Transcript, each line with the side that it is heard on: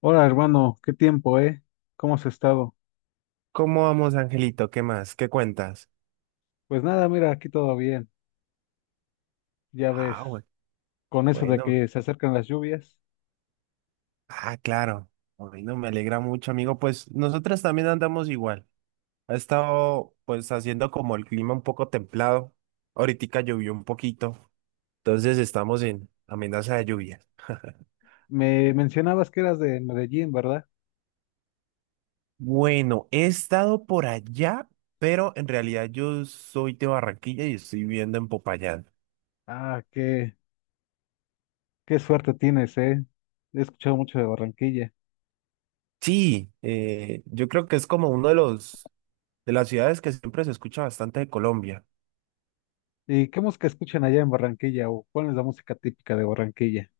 left: Hola hermano, qué tiempo, ¿eh? ¿Cómo has estado?
right: ¿Cómo vamos, Angelito? ¿Qué más? ¿Qué cuentas?
left: Pues nada, mira, aquí todo bien, ya ves,
right: Ah,
left: con eso de
right: bueno.
left: que se acercan las lluvias.
right: Ah, claro. Bueno, me alegra mucho, amigo. Pues nosotros también andamos igual. Ha estado, pues, haciendo como el clima un poco templado. Ahorita llovió un poquito. Entonces estamos en amenaza de lluvias.
left: Me mencionabas que eras de Medellín, ¿verdad?
right: Bueno, he estado por allá, pero en realidad yo soy de Barranquilla y estoy viviendo en Popayán.
left: Ah, qué, qué suerte tienes, ¿eh? He escuchado mucho de Barranquilla.
right: Sí, yo creo que es como uno de los, de las ciudades que siempre se escucha bastante de Colombia.
left: ¿Y qué música escuchan allá en Barranquilla? ¿O cuál es la música típica de Barranquilla?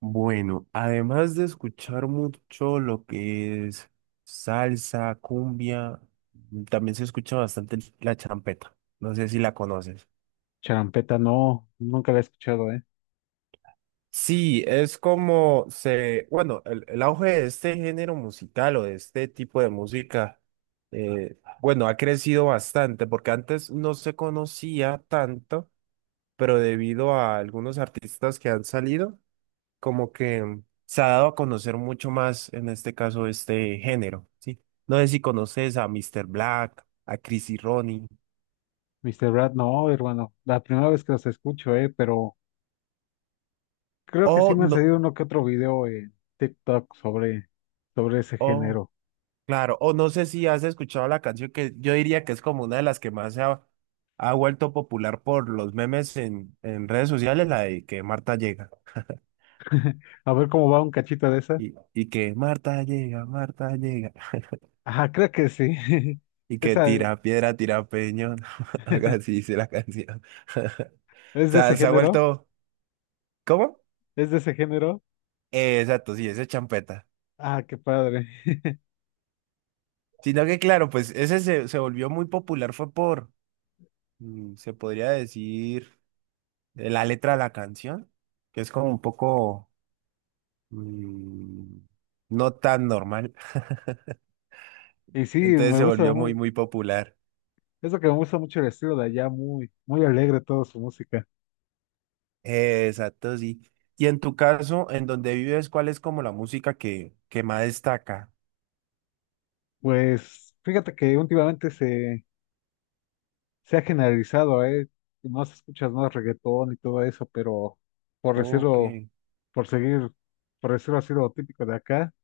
right: Bueno, además de escuchar mucho lo que es salsa, cumbia, también se escucha bastante la champeta. No sé si la conoces.
left: Charampeta, no, nunca la he escuchado, ¿eh?
right: Sí, es como bueno, el auge de este género musical o de este tipo de música, bueno, ha crecido bastante porque antes no se conocía tanto, pero debido a algunos artistas que han salido como que se ha dado a conocer mucho más, en este caso, este género, ¿sí? No sé si conoces a Mr. Black, a Chris y Ronnie,
left: Mr. Brad, no, hermano, la primera vez que los escucho, ¿eh? Pero creo que
right: o
left: sí me han
right: no,
left: salido uno que otro video en TikTok sobre, sobre ese
right: o,
left: género.
right: claro, o no sé si has escuchado la canción que yo diría que es como una de las que más ha vuelto popular por los memes en redes sociales, la de que Marta llega.
left: A ver cómo va un cachito de esa.
right: Y que Marta llega, Marta llega.
left: Ajá, creo que sí.
right: Y que
left: Esa
right: tira piedra, tira peñón. Algo así dice la canción. O
left: es de ese
right: sea, se ha
left: género,
right: vuelto. ¿Cómo?
left: es de ese género.
right: Exacto, sí, ese es champeta.
left: Ah, qué padre.
right: Sino que, claro, pues ese se volvió muy popular, fue por, se podría decir, la letra de la canción, que es como un poco mm, no tan normal.
left: Y sí,
right: Entonces se volvió muy, muy popular.
left: es lo que me gusta mucho el estilo de allá, muy, muy alegre toda su música.
right: Exacto, sí. Y en tu caso, en donde vives, ¿cuál es como la música que más destaca?
left: Pues fíjate se ha generalizado, ¿eh? Más escuchas más reggaetón y todo eso, pero por
right: Ok,
left: decirlo, por seguir, por decirlo así lo típico de acá,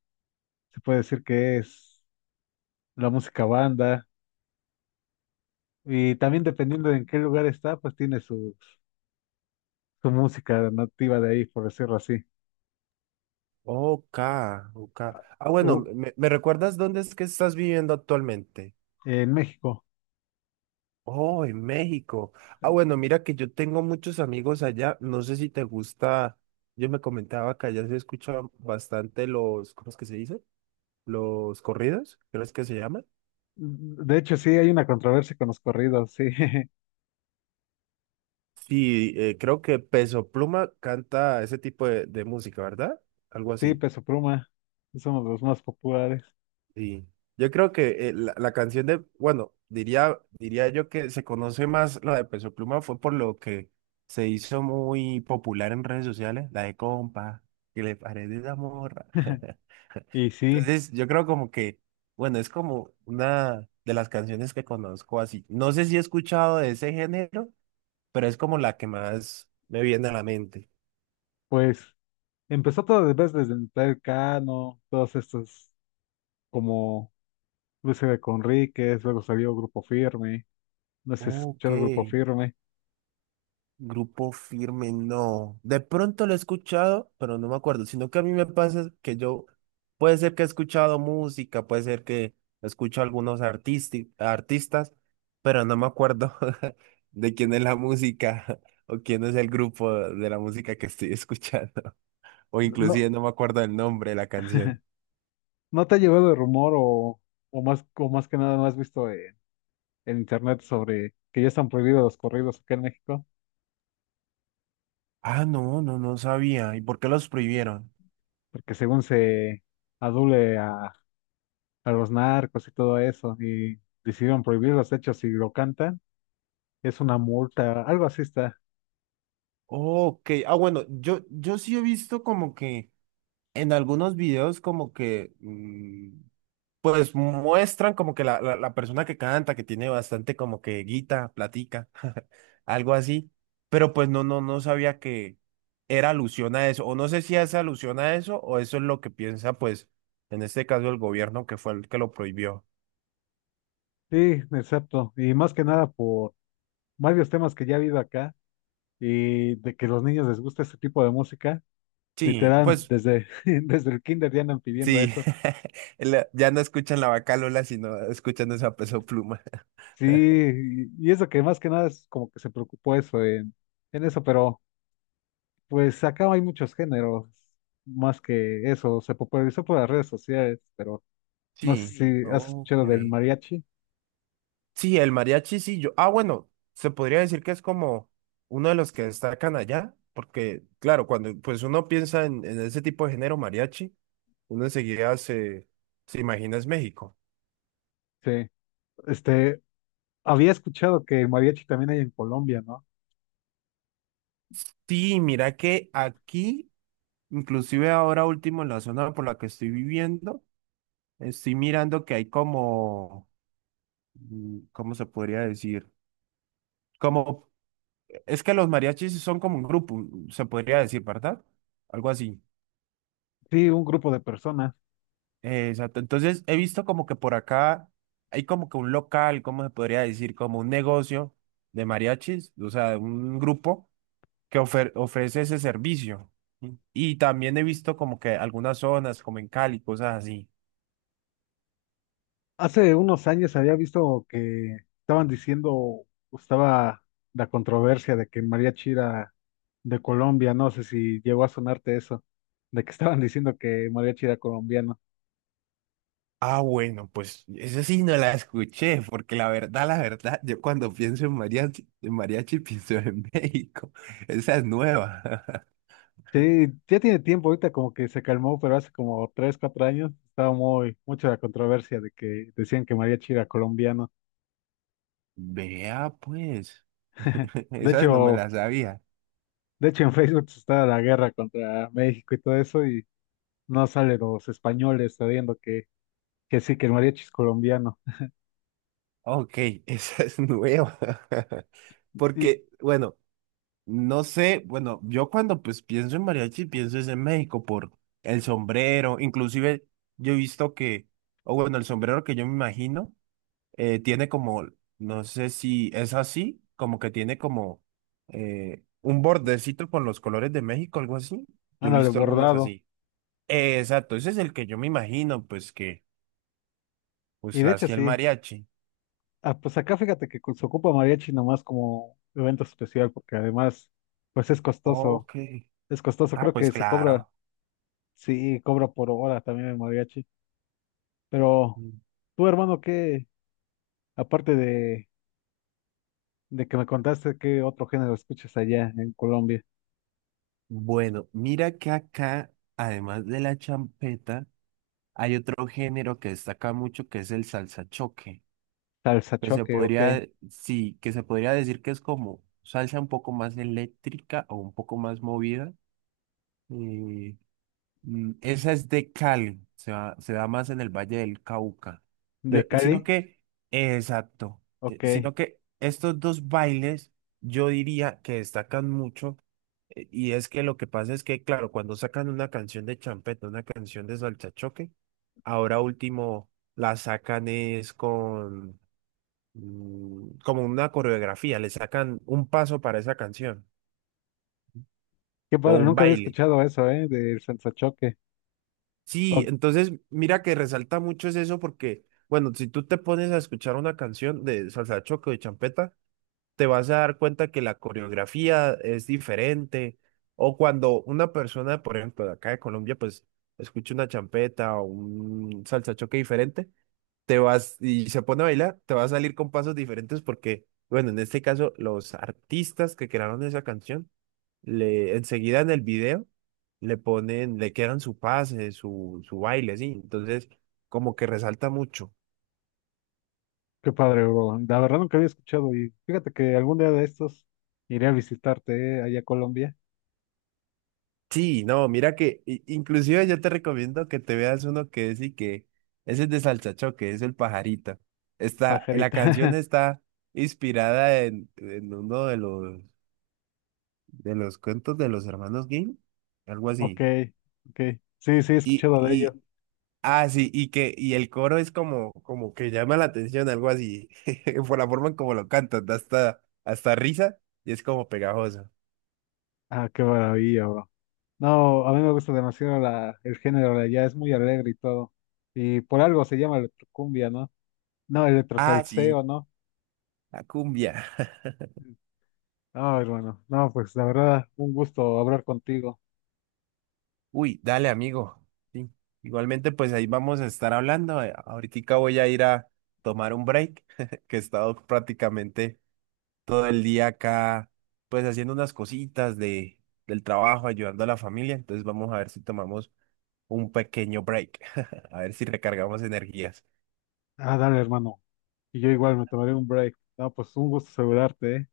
left: se puede decir que es la música banda. Y también dependiendo de en qué lugar está, pues tiene su música nativa de ahí, por decirlo así.
right: ok, ok. Ah, bueno,
left: U-
right: ¿me recuerdas dónde es que estás viviendo actualmente?
left: en México.
right: Oh, en México. Ah, bueno, mira que yo tengo muchos amigos allá. No sé si te gusta. Yo me comentaba que allá se escuchaban bastante los, ¿cómo es que se dice? Los corridos, creo es que se llaman?
left: De hecho, sí, hay una controversia con los corridos, sí.
right: Sí, creo que Peso Pluma canta ese tipo de música, ¿verdad? Algo
left: Sí,
right: así.
left: Peso Pluma es uno de los más populares.
right: Sí, yo creo que la canción de, bueno, diría yo que se conoce más la de Peso Pluma fue por lo que se hizo muy popular en redes sociales, la de compa, que le parece esa morra.
left: Y sí,
right: Entonces, yo creo como que, bueno, es como una de las canciones que conozco así. No sé si he escuchado de ese género, pero es como la que más me viene a la mente.
left: pues empezó todo de vez desde el Cano, todos estos como Luis de Conríquez, luego salió Grupo Firme, no sé si has
right: Ok.
left: escuchado Grupo Firme.
right: Grupo Firme, no. De pronto lo he escuchado, pero no me acuerdo. Sino que a mí me pasa que yo, puede ser que he escuchado música, puede ser que escucho algunos artistas, pero no me acuerdo de quién es la música o quién es el grupo de la música que estoy escuchando. O
left: ¿No,
right: inclusive no me acuerdo del nombre de la canción.
left: no te ha llevado el rumor o más que nada no has visto en internet sobre que ya están prohibidos los corridos acá en México,
right: Ah, no sabía. ¿Y por qué los prohibieron?
left: porque según se adule a, a los narcos y todo eso, y decidieron prohibir los hechos si lo cantan, es una multa, algo así está.
right: Ok, ah, bueno, yo sí he visto como que en algunos videos como que pues muestran como que la, la persona que canta, que tiene bastante como que guita, platica, algo así, pero pues no sabía que era alusión a eso, o no sé si es alusión a eso, o eso es lo que piensa, pues, en este caso el gobierno que fue el que lo prohibió.
left: Sí, exacto. Y más que nada por varios temas que ya ha habido acá y de que a los niños les gusta este tipo de música,
right: Sí,
left: literal,
right: pues,
left: desde el kinder ya andan pidiendo
right: sí,
left: eso.
right: ya no escuchan la vaca Lola, sino escuchan esa Peso Pluma.
left: Sí, y eso que más que nada es como que se preocupó en eso, pero... Pues acá hay muchos géneros, más que eso, se popularizó por las redes sociales, pero no sé.
right: Sí,
left: Sí, si has
right: ok.
left: escuchado del mariachi.
right: Sí, el mariachi, sí, yo. Ah, bueno, se podría decir que es como uno de los que destacan allá, porque, claro, cuando pues uno piensa en ese tipo de género mariachi, uno enseguida se imagina es México.
left: Sí, este, había escuchado que el mariachi también hay en Colombia, ¿no?
right: Sí, mira que aquí, inclusive ahora último en la zona por la que estoy viviendo, estoy mirando que hay como, ¿cómo se podría decir? Como, es que los mariachis son como un grupo, se podría decir, ¿verdad? Algo así.
left: Sí, un grupo de personas.
right: Exacto. Entonces he visto como que por acá hay como que un local, ¿cómo se podría decir? Como un negocio de mariachis, o sea, un grupo que ofrece ese servicio. ¿Sí? Y también he visto como que algunas zonas, como en Cali, cosas así.
left: Hace unos años había visto que estaban diciendo, estaba la controversia de que mariachi era de Colombia, no sé si llegó a sonarte eso, de que estaban diciendo que mariachi era colombiano.
right: Ah, bueno, pues eso sí no la escuché, porque la verdad, yo cuando pienso en mariachi pienso en México. Esa es nueva.
left: Sí, ya tiene tiempo, ahorita como que se calmó, pero hace como tres, cuatro años estaba muy, mucha la controversia de que decían que mariachi era colombiano.
right: Vea, pues,
left: De
right: esas no me
left: hecho,
right: las sabía.
left: de hecho en Facebook estaba la guerra contra México y todo eso, y no salen los españoles sabiendo que sí, que el mariachi es colombiano.
right: Ok, esa es nueva.
left: Y,
right: Porque, bueno, no sé, bueno, yo cuando pues pienso en mariachi, pienso es en México por el sombrero, inclusive yo he visto que, o bueno, el sombrero que yo me imagino, tiene como, no sé si es así, como que tiene como un bordecito con los colores de México, algo así. Yo he
left: ándale,
right: visto algunos
left: bordado.
right: así. Exacto, ese es el que yo me imagino, pues que,
left: Y
right: pues
left: de hecho
right: así el
left: sí.
right: mariachi.
left: Ah, pues acá fíjate que se ocupa mariachi nomás como evento especial, porque además, pues es costoso.
right: Ok.
left: Es costoso,
right: Ah,
left: creo
right: pues
left: que se cobra,
right: claro.
left: sí, cobra por hora también el mariachi. Pero
right: Mm.
left: tú, hermano, ¿qué, aparte de que me contaste, qué otro género escuchas allá en Colombia?
right: Bueno, mira que acá, además de la champeta, hay otro género que destaca mucho que es el salsa choque,
left: Salsa
right: que se
left: choque, ok.
right: podría, sí, que se podría decir que es como salsa un poco más eléctrica o un poco más movida. eh, Esa es de Cali, se se da más en el Valle del Cauca.
left: ¿De
right: Sino
left: Cali?
right: que, exacto,
left: Ok.
right: sino
left: Qué
right: que estos dos bailes yo diría que destacan mucho. Y es que lo que pasa es que, claro, cuando sacan una canción de champeta, una canción de salchachoque, ahora último la sacan es con como una coreografía, le sacan un paso para esa canción o
left: padre,
right: un
left: nunca había
right: baile.
left: escuchado eso, ¿eh? Del salsa choque.
right: Sí, entonces mira que resalta mucho es eso porque, bueno, si tú te pones a escuchar una canción de salsa choque o de champeta, te vas a dar cuenta que la coreografía es diferente. O cuando una persona, por ejemplo, de acá de Colombia, pues escucha una champeta o un salsachoque diferente, te vas y se pone a bailar, te va a salir con pasos diferentes porque, bueno, en este caso, los artistas que crearon esa canción, le, enseguida en el video, le ponen, le quedan su pase, su baile, sí. Entonces, como que resalta mucho.
left: Qué padre, bro. La verdad nunca había escuchado y fíjate que algún día de estos iré a visitarte, allá a Colombia,
right: Sí, no, mira que inclusive yo te recomiendo que te veas uno que es y que ese es de Salsachoque, es el pajarito. Está, la
left: pajarita.
right: canción está inspirada en uno de los cuentos de los hermanos Grimm, algo
left: Ok,
right: así.
left: ok. Sí, sí, he
right: Y,
left: escuchado de ello.
right: y, ah, sí, y el coro es como, como que llama la atención, algo así, por la forma en como lo cantan, da hasta, hasta risa y es como pegajoso.
left: Ah, qué maravilla, bro. No, a mí me gusta demasiado la, el género de allá, es muy alegre y todo. Y por algo se llama electrocumbia, ¿no? No,
right: Ah, sí,
left: electrosalseo, ¿no?
right: la cumbia.
left: No, hermano. No, pues la verdad, un gusto hablar contigo.
right: Uy, dale, amigo. Sí. Igualmente, pues ahí vamos a estar hablando. Ahoritica voy a ir a tomar un break, que he estado prácticamente todo el día acá, pues haciendo unas cositas de, del trabajo, ayudando a la familia. Entonces vamos a ver si tomamos un pequeño break, a ver si recargamos energías.
left: Ah, dale, hermano. Y yo igual me tomaré un break. No, pues un gusto saludarte, ¿eh?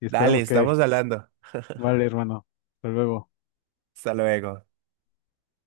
left: Y
right: Dale,
left: esperemos que
right: estamos hablando.
left: vale, hermano. Hasta luego.
right: Hasta luego.